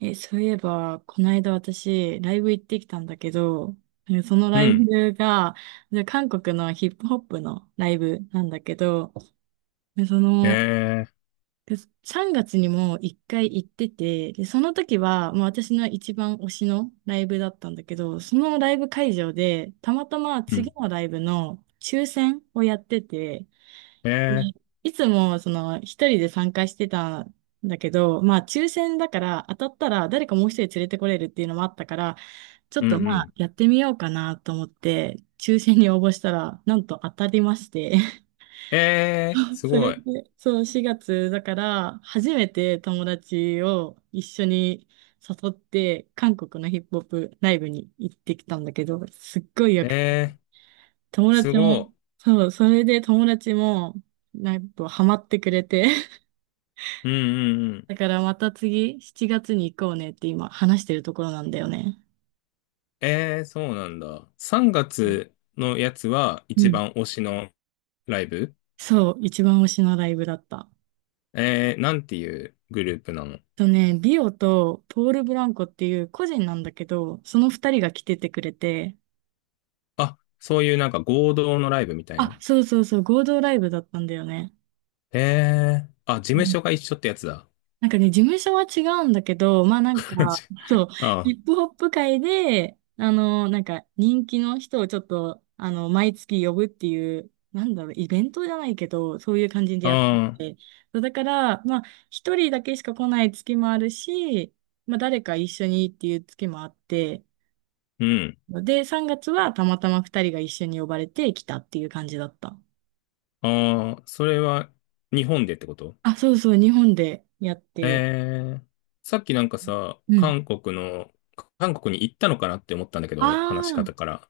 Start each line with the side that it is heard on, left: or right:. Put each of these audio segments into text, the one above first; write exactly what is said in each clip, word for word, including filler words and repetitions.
right: え、そういえば、この間私、ライブ行ってきたんだけど、なんかその
left: う
right: ライ
left: ん。
right: ブが、で韓国のヒップホップのライブなんだけど、でその、
left: ええ、
right: でさんがつにも一回行ってて、で、その時は、もう私の一番推しのライブだったんだけど、そのライブ会場で、たまたま
left: う
right: 次
left: ん。
right: のライブの抽選をやってて、
left: ええ、
right: にいつもその一人で参加してたんだけど、まあ抽選だから当たったら誰かもう一人連れてこれるっていうのもあったから、ちょっ
left: う
right: と
left: んう
right: まあ
left: ん。
right: やってみようかなと思って、抽選に応募したら、なんと当たりまして。
left: ええ、 す
right: そ
left: ご
right: れ
left: い。
right: で、そう、しがつだから、初めて友達を一緒に誘って、韓国のヒップホップライブに行ってきたんだけど、すっごいよ
left: え
right: くて、
left: え、
right: 友
left: す
right: 達も、
left: ご
right: そう、それで友達も、なんかハマってくれて、
left: い。うんうんうん。
right: だからまた次、しちがつに行こうねって今話してるところなんだよね。
left: ええ、そうなんだ。さんがつのやつは
right: う
left: 一
right: ん。
left: 番推しのライブ？
right: そう、一番推しのライブだった。
left: ええ、なんていうグループなの？
right: とね、ビオとポール・ブランコっていう個人なんだけど、その二人が来ててくれて、
left: あ、そういうなんか合同のライブみたい
right: あ、
left: な。
right: そうそうそう、合同ライブだったんだよね。
left: ええ、あ、事務所が一緒ってやつだ。
right: なんかね、事務所は違うんだけど、まあなん か、
left: ち
right: そう、ヒ
left: あ
right: ップホップ界で、あの、なんか人気の人をちょっと、あの、毎月呼ぶっていう、なんだろう、イベントじゃないけど、そういう感じで
left: あ、
right: やっ
left: ああ、
right: てて。そうだから、まあ、一人だけしか来ない月もあるし、まあ、誰か一緒にっていう月もあって、
left: うん。
right: で、さんがつはたまたま二人が一緒に呼ばれて来たっていう感じだった。
left: ああ、それは日本でってこと？
right: あ、そうそう、日本でやって。
left: えー、さっきなんかさ、
right: うん。
left: 韓国の、韓国に行ったのかなって思ったんだけ
right: あ
left: ど、話し方
right: あ。
left: から。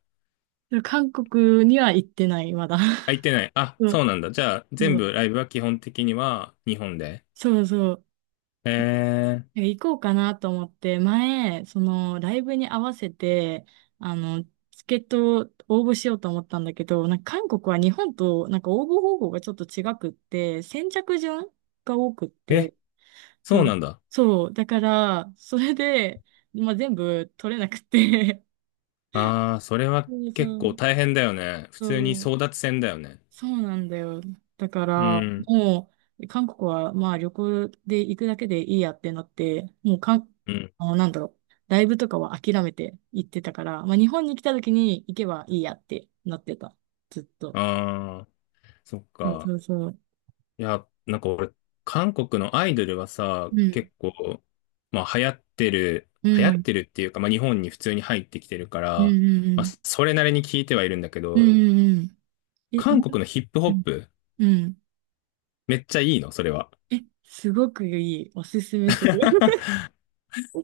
right: 韓国には行ってない、まだ。
left: あ、行っ てない。あ、
right: そう
left: そうなんだ。じゃあ、全
right: そう、
left: 部ライブは基本的には日本で。
right: そうそう。な
left: え
right: んか行こうかなと思って、前、その、ライブに合わせて、あの、チケットを応募しようと思ったんだけど、なんか韓国は日本と、なんか応募方法がちょっと違くって、先着順が多くっ
left: ー、え、
right: て、そ
left: そうな
right: う、
left: んだ。
right: そう、だから、それで、まあ、全部取れなくて、
left: あー、それ は
right: そう
left: 結
right: そ
left: 構
right: う、
left: 大変だよね。普通に
right: そう
left: 争奪戦だよね。
right: そうなんだよ。だか
left: う
right: ら、
left: ん、
right: もう、韓国は、まあ、旅行で行くだけでいいやってなって、もう、かん、
left: うん。
right: あの、なんだろう、ライブとかは諦めて行ってたから、まあ、日本に来た時に行けばいいやってなってた。ずっと。
left: あー、そっ
right: そうそ
left: か。
right: うそう。
left: いや、なんか俺、韓国のアイドルはさ、
right: うん。
left: 結構、まあ流行ってる、
right: う
left: 流行っ
right: ん。
left: てるっていうか、まあ日本に普通に入ってきてるか
right: うん
left: ら、
right: う
left: まあ
right: ん
left: それなりに聞いてはいるんだけ
right: うん。う
left: ど、
right: んうんうん。え、
left: 韓
right: なん、
left: 国のヒップホッ
right: うん。
left: プ、
right: うん、
left: めっちゃいいの、それは？
right: え、すごくいい。おすすめする。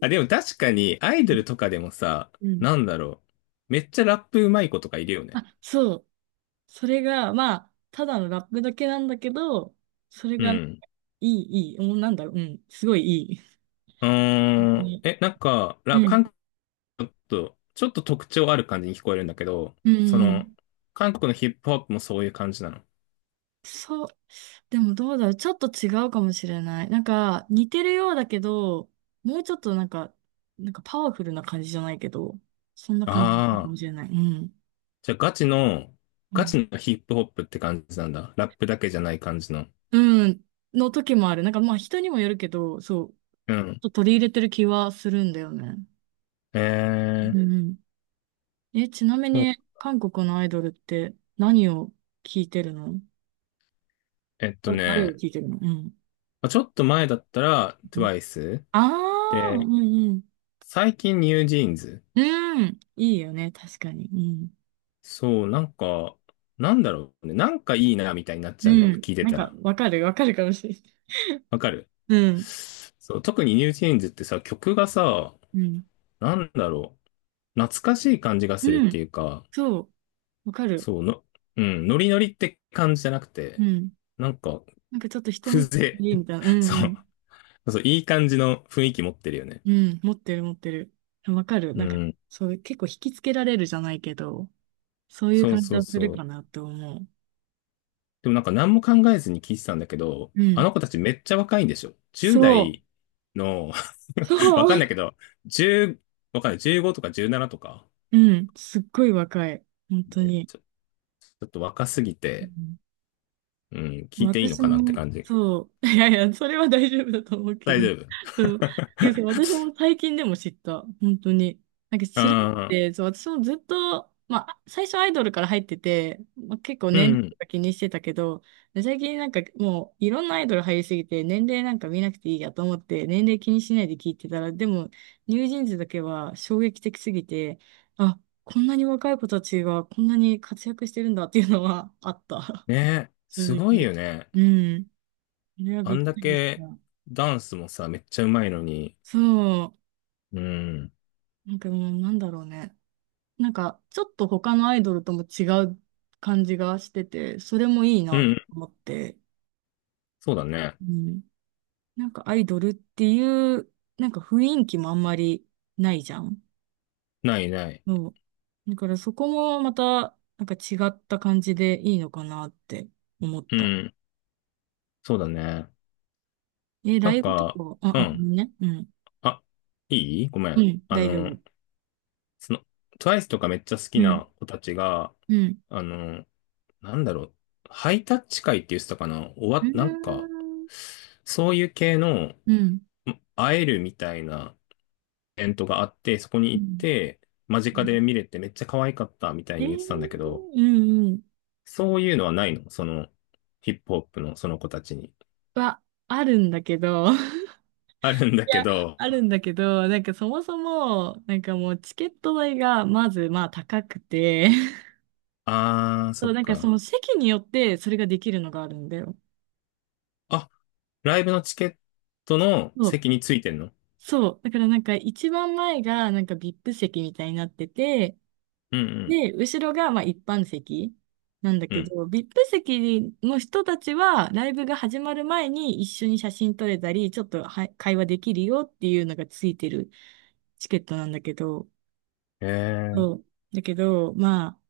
left: あ、でも確かにアイドルとかでもさ、
right: うん。
left: なんだろう。めっちゃラップうまい子とかいるよね。
right: あ、そう。それが、まあ、ただのラップだけなんだけど、それ
left: う
right: がね
left: ん。
right: いい、いい。もうなんだろう。うん。すごいいい。本
left: うー
right: 当
left: ん。
right: に、
left: え、なんか、ラ、
right: うん。
left: 韓国、ちょっと、ちょっと特徴ある感じに聞こえるんだけど、
right: う
left: そ
right: ん。う
left: の、
right: ん、
left: 韓国のヒップホップもそういう感じなの？
right: そう。でもどうだろう。ちょっと違うかもしれない。なんか、似てるようだけど、もうちょっとなんか、なんかパワフルな感じじゃないけど、そんな感じか
left: あ
right: も
left: あ、
right: しれない。うん。
left: じゃあガチの、
right: う
left: ガ
right: ん。
left: チのヒップホップって感じなんだ。ラップだけじゃない感じの。
right: うんの時もある。なんかまあ人にもよるけど、そう。
left: うん。
right: ちょっと取り入れてる気はするんだよね。
left: え
right: う
left: ー、
right: ん。え、ちなみ
left: そう、
right: に、韓国のアイドルって何を聞いてるの、
left: えっと
right: 誰誰を
left: ね、
right: 聞いてるの、うん。
left: まあちょっと前だったら トゥワイス
right: ああ、ー、う
left: で、
right: んうん。
left: 最近ニュージーンズ。
right: うん、いいよね、確かに。うん。
left: そう、なんか、なんだろうね。なんかいいなみたいになっ
right: う
left: ちゃうんだよね。
right: ん。
left: 聞いて
right: なん
left: た
right: か、
left: ら。
right: わかる、わかるかもしれない。
left: わかる？
right: うん。
left: そう、特にニュージーンズってさ、曲がさ、
right: うん。
left: なんだろう。懐かしい感じがするっ
right: う
left: て
right: ん。
left: いうか、
right: そう。わかる。
left: そうの、うん、ノリノリって感じじゃなく
right: う
left: て、
right: ん。
left: なんか、
right: なんかちょっと一昔
left: 風
right: いい
left: 情。
right: みたいな。うん
left: そ
right: うん。
left: う。そう、いい感じの雰囲気持ってるよね。
right: うん。持ってる、持ってる。わかる。
left: う
right: なんか、
left: ん。
right: そういう、結構引きつけられるじゃないけど、そういう
left: そう
right: 感じ
left: そう
right: はする
left: そ
right: か
left: う。
right: なって思う。
left: でもなんか何も考えずに聞いてたんだけど、
right: う
left: あ
right: ん。
left: の子たちめっちゃ若いんでしょ？ じゅう
right: そ
left: 代の
right: う。
left: わ
right: そ
left: かんない
right: う。
left: けど、1わかんない。じゅうごとかじゅうななとか。
right: うん、すっごい若い。本当
left: ね、
right: に。
left: ちょ、ちょっと若すぎ
right: う
left: て、
right: ん、
left: うん、聞いていいの
right: 私
left: かなって
right: も、
left: 感じ。
right: そう。いやいや、それは大丈夫だと思うけ
left: 大
right: ど。
left: 丈夫。
right: そう。いやそう私 も最近でも知った。本当に。なんか知らなく
left: ああ、
right: て、そう、私もずっと、まあ、最初アイドルから入ってて、まあ、結構
left: う
right: 年齢と
left: ん。
right: か気にしてたけど、最近なんかもういろんなアイドル入りすぎて、年齢なんか見なくていいやと思って、年齢気にしないで聞いてたら、でも、ニュージーンズだけは衝撃的すぎて、あ、こんなに若い子たちがこんなに活躍してるんだっていうのはあった。
left: ね、す
right: 続
left: ごい
right: き。
left: よね。
right: うん。それは
left: あ
right: びっ
left: ん
right: く
left: だ
right: りし
left: け
right: た。
left: ダンスもさ、めっちゃうまいのに。
right: そ
left: うん。
right: う。なんかもうなんだろうね。なんかちょっと他のアイドルとも違う感じがしてて、それもいい
left: う
right: なと
left: ん、
right: 思って。
left: そうだね。
right: うん。なんかアイドルっていう、なんか雰囲気もあんまりないじゃん。
left: ないない。
right: そう。だからそこもまた、なんか違った感じでいいのかなって思っ
left: う
right: た。
left: ん。そうだね。
right: え、
left: な
right: ラ
left: ん
right: イブと
left: か、
right: か、
left: う
right: あ、あ、ごめ
left: ん。
right: んね。うん。
left: あ、いい、ごめ
right: う
left: ん。
right: ん、
left: あ
right: 大丈夫。
left: の、その、トゥワイス とかめっちゃ好き
right: うん。
left: な子たちが、
right: うん。
left: あの、なんだろう。ハイタッチ会って言ってたかな、終わ
right: うー
left: っ、なんか、
right: ん。
left: そういう系の、ん
right: うん。
left: 会えるみたいなイベントがあって、そこに
right: う
left: 行っ
right: ん、
left: て、間近で見れてめっちゃ可愛かったみたい
right: えー、
left: に言ってたんだけど、
right: うんうん。
left: そういうのはないの？その、ヒップホップのその子たちに。
right: は、あるんだけど、い
left: あるんだけ
right: や、
left: ど、
right: あるんだけど、なんかそもそも、なんかもうチケット代がまずまあ高くて、
left: あー、
right: そ
left: そ
right: う、
left: っ
right: なんかそ
left: か。
right: の席によってそれができるのがあるんだよ。
left: あ、ライブのチケットの
right: そう。
left: 席についてんの？
right: そう。だからなんか一番前がなんか ブイアイピー 席みたいになってて、
left: うん
right: で、後ろがまあ一般席なんだ
left: うん、
right: け
left: うん。
right: ど、ブイアイピー 席の人たちはライブが始まる前に一緒に写真撮れたり、ちょっとは会話できるよっていうのがついてるチケットなんだけど、
left: えー。
right: そう。だけど、まあ、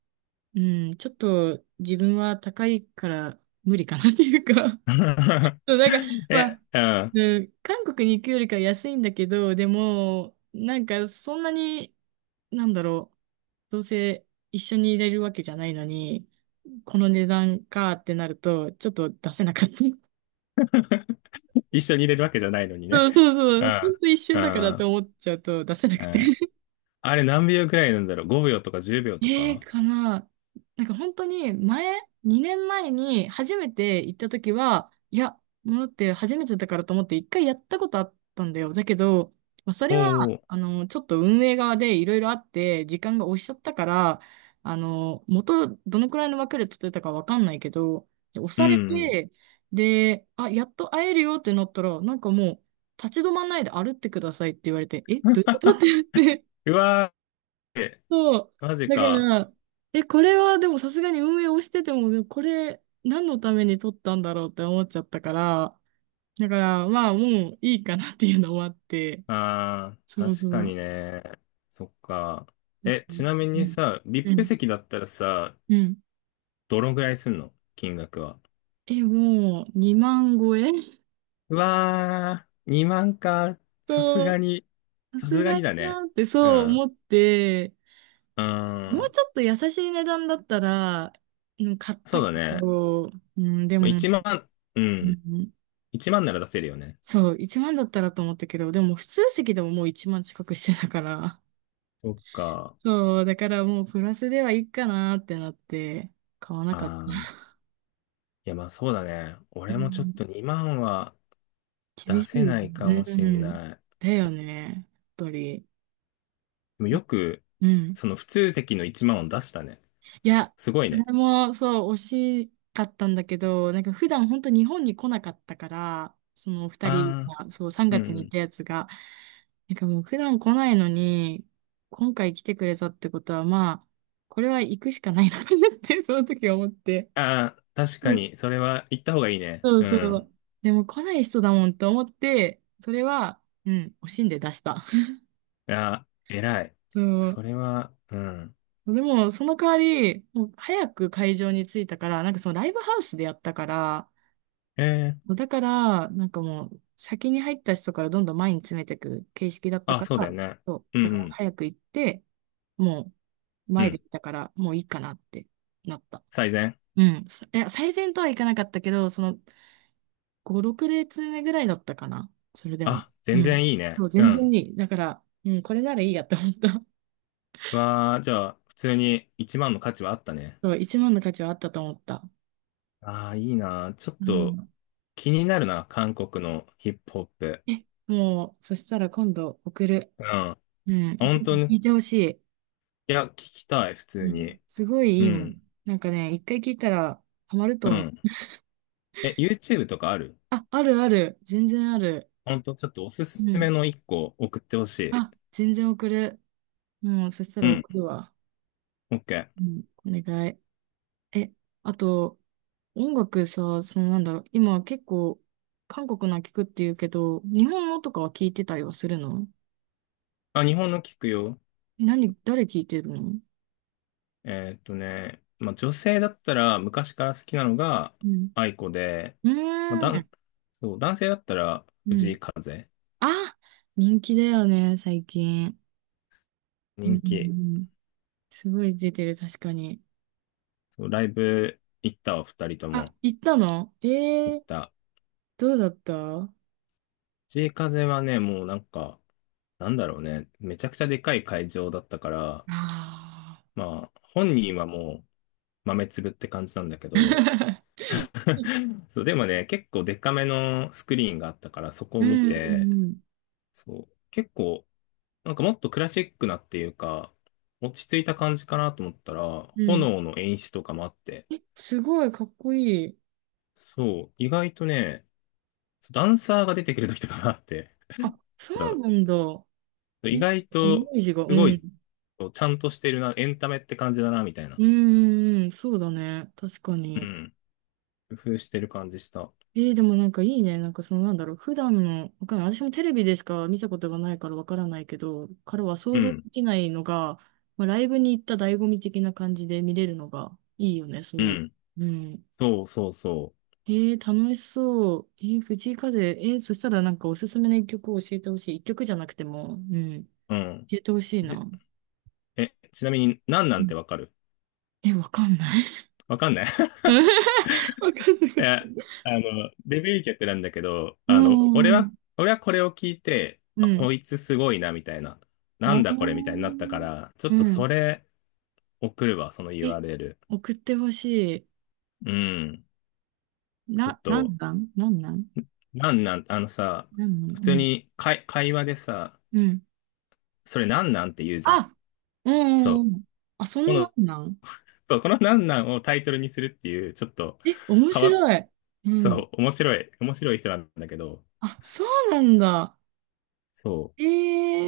right: うん、ちょっと自分は高いから無理かなっていうか。 そうなんか、ま
left: え、
right: あ、
left: うん。
right: うん、韓国に行くよりかは安いんだけど、でも、なんかそんなに、なんだろう、どうせ一緒にいれるわけじゃないのに、この値段かってなると、ちょっと出せなかった。
left: 一緒に入れるわけじゃないのにね。
right: そうそ
left: う
right: うそう。ほ
left: ん、
right: んと一
left: う
right: 瞬だか
left: ん、
right: ら
left: う
right: と
left: ん。
right: 思っちゃうと出せなくて。
left: あれ何秒くらいなんだろう？ ご 秒とかじゅうびょうと
right: えー、
left: か？
right: かな。なんか本当に前、にねんまえに初めて行った時は、いや、もうだって初めてだからと思って一回やったことあったんだよ。だけど、まあそ
left: お
right: れは、
left: お、
right: あの、ちょっと運営側でいろいろあって、時間が押しちゃったから、あの、元、どのくらいの枠で取ってたかわかんないけど、で押
left: う
right: され
left: ん、うん。
right: て、で、あ、やっと会えるよってなったら、なんかもう、立ち止まんないで歩ってくださいって言われて、え、どういうことって言って、
left: うわー、え、
right: そう。
left: マジ
right: だか
left: か。
right: ら、え、これはでもさすがに運営をしてても、これ何のために撮ったんだろうって思っちゃったから、だからまあもういいかなっていうのもあって、
left: あ
right: そ
left: あ、
right: うそ
left: 確かに
right: う。
left: ね。そっか。
right: だって、
left: え、ちなみ
right: う
left: に
right: ん。
left: さ、
right: う
left: ブイアイピー
right: ん。
left: 席だったらさ、
right: うん、
left: どのぐらいすんの、金額は？
right: え、もうにまん超え。
left: うわー、にまんか。さす
right: と、
left: がに、
right: さ
left: さす
right: す
left: が
right: がだ
left: にだね。
right: なって
left: う
right: そう
left: ん。
right: 思って、
left: うー
right: もう
left: ん。
right: ちょっと優しい値段だったら、うん、買っ
left: そ
right: た
left: う
right: け
left: だね。
right: ど、うん、で
left: まあ
right: も、
left: いちまん、う
right: う
left: ん。
right: ん、
left: いちまんなら出せるよね。
right: そう、いちまんだったらと思ったけど、でも普通席でももういちまん近くしてたから、
left: そっか。
right: そう、だからもうプラスではいいかなってなって、買わなかった。
left: あー。いや、まあそうだね。
right: う
left: 俺もちょっ
right: ん、
left: とにまんは
right: 厳
left: 出
right: しい
left: せ
right: よ
left: ないか
right: ね。
left: も
right: う
left: しん
right: ん。
left: ない。で
right: だよね、やっぱり。
left: もよく、
right: うん。
left: その普通席のいちまんを出したね。
right: いや、
left: すごい
right: そ
left: ね。
right: れもそう、惜しかったんだけど、なんか普段本当日本に来なかったから、そのお二人
left: あ
right: が、そう、3
left: ー、う
right: 月に行っ
left: ん。
right: たやつが、なんかもう普段来ないのに、今回来てくれたってことは、まあ、これは行くしかないのかなって、その時思って。
left: あー、確か
right: うん、
left: に、それは言った方がいいね。
right: そう
left: う
right: そ
left: ん。
right: う。でも来ない人だもんと思って、それは、うん、惜しんで出した。
left: ああ、偉い。
right: そう。
left: それは、うん。
right: でも、その代わり、もう早く会場に着いたから、なんかそのライブハウスでやったから、
left: ええ、
right: もうだから、なんかもう、先に入った人からどんどん前に詰めていく形式だった
left: あ、
right: か
left: そうだ
right: ら、
left: よね。
right: そう、
left: うん
right: だか
left: う
right: ら
left: ん。
right: 早く行って、もう、
left: う
right: 前で
left: ん。
right: 行ったから、もういいかなってなった。
left: 最善。
right: うん。そいや、最善とはいかなかったけど、その、ご、ろく列目ぐらいだったかな。それでも。
left: あ、全
right: うん。
left: 然いい
right: そ
left: ね。
right: う、
left: う
right: 全然
left: ん。
right: いい。だから、うん、これならいいやって思った。
left: わあ、じゃあ、普通にいちまんの価値はあった ね。
right: そう、一万の価値はあったと思った。
left: ああ、いいな。ちょっ
right: う
left: と
right: ん。
left: 気になるな。韓国のヒップホップ。
right: え、もう、そしたら今度送る。
left: うん。
right: うん。ぜ
left: 本当
right: ひ聞
left: に。
right: いてほしい。
left: いや、聞きたい、普
right: う
left: 通
right: ん。
left: に。
right: すごい
left: う
right: いいもん。
left: ん。
right: なんかね、いっかい聞いたらハマると
left: う
right: 思う。
left: ん。え、ユーチューブ とかある？
right: あ、あるある。全然ある。
left: 本当ちょっとおす
right: う
left: すめ
right: ん。
left: のいっこ送ってほしい。
right: あ、全然送る。もう、そした
left: う
right: ら
left: ん。
right: 送るわ。
left: OK。
right: うん。お願い。え、あと、音楽さ、そのなんだろう、今結構、韓国の聞くって言うけど、日本のとかは聞いてたりはするの？
left: あ、日本の聞くよ。
right: 何、誰聞いてるの？
left: えーっとね、まあ、女性だったら昔から好きなのが
right: うん。
left: 愛子で、
right: う
left: まあ、
right: ー
left: 男、
right: ん。
left: そう、男性だったら
right: う
left: 藤
right: ん。
left: 井風、
right: あ、人気だよね、最近。うん
left: 人
right: うん
left: 気。
right: うん。すごい出てる、確かに。
left: そう、ライブ行ったわ、ふたりと
right: あ、
left: も
right: 行ったの？え
left: 行っ
right: ー、
left: た。
right: どうだったあ？
left: 藤井風はね、もうなんか、なんだろうね、めちゃくちゃでかい会場だったから、
right: あ
left: まあ、本人はもう豆粒って感じなんだけど、そう、でもね、結構でかめのスクリーンがあったから、そこ
right: ー、
left: を見
right: う
left: て、
right: んうん
left: そう、結構なんかもっとクラシックなっていうか、落ち着いた感じかなと思ったら、
right: うん。うん。
left: 炎の演出とかもあって、
right: え、すごいかっこいい。
left: そう、意外とね、ダンサーが出てくる時とかもあって、
right: あ、そ う
left: そ
right: なんだ。
left: う
right: え、
left: 意外
right: イメ
left: と、
right: ージが、う
left: すご
right: ん。
left: い、ちゃんとしてるな、エンタメって感じだな、みたい
right: う
left: な。
right: ん、うんうん、そうだね。確か
left: う
right: に。
left: ん。工夫してる感じした。
right: えーでもなんかいいね。なんかそのなんだろう。普段の、わかんない。私もテレビでしか見たことがないからわからないけど、からは
left: う
right: 想像
left: ん。
right: できないのが、まあ、ライブに行った醍醐味的な感じで見れるのがいいよね。そ
left: う
right: ういう。
left: ん。
right: うん。
left: そうそうそ
right: ええ楽しそう。ええ藤井風。ええそしたらなんかおすすめの一曲を教えてほしい。一曲じゃなくても、うん、教
left: う。うん。
right: えてほしい
left: じ、
right: な。
left: え、ちなみに、なんな
right: う
left: ん
right: ん。
left: てわかる？
right: え、わかんない。
left: わかんない？
right: わかんな
left: い
right: い。
left: や、あの、デビュー曲なんだけど、
right: う
left: あの、
right: んう
left: 俺は、
right: ん
left: 俺はこれを聞いて、
right: う
left: あ、
right: ん。うん。
left: こいつすごいな、みたいな。な
right: あ
left: んだこれ、みたいになったか
right: ー
left: ら、ちょ
right: う
left: っとそ
right: ん。
left: れ送るわ、その
right: え、
left: ユーアールエル。
right: 送ってほし
left: うん。
right: い。
left: ちょっ
right: な、なん
left: と、
right: なんなんなん
left: なんなん、あのさ、
right: なん
left: 普
right: な
left: 通
right: ん？
left: に会、会話でさ、
right: うん。うん。
left: それなんなんって言うじゃん。
right: あ、うん
left: そ
right: うん
left: う。
right: うん。あ、そ
left: こ
right: のな
left: の、
right: んなん。
left: そう、このなんなんをタイトルにするっていう、ちょっと
right: え、面
left: 変わっ、
right: 白い。うん。
left: そう、面白い、面白い人なんだけど、
right: あ、そうなんだ。
left: そ
right: ええ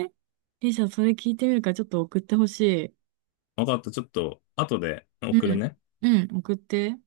right: え、じゃあそれ聞いてみるからちょっと送ってほしい。
left: う。わかった、ちょっと、後で
right: う
left: 送る
right: ん。
left: ね。
right: うん、送って。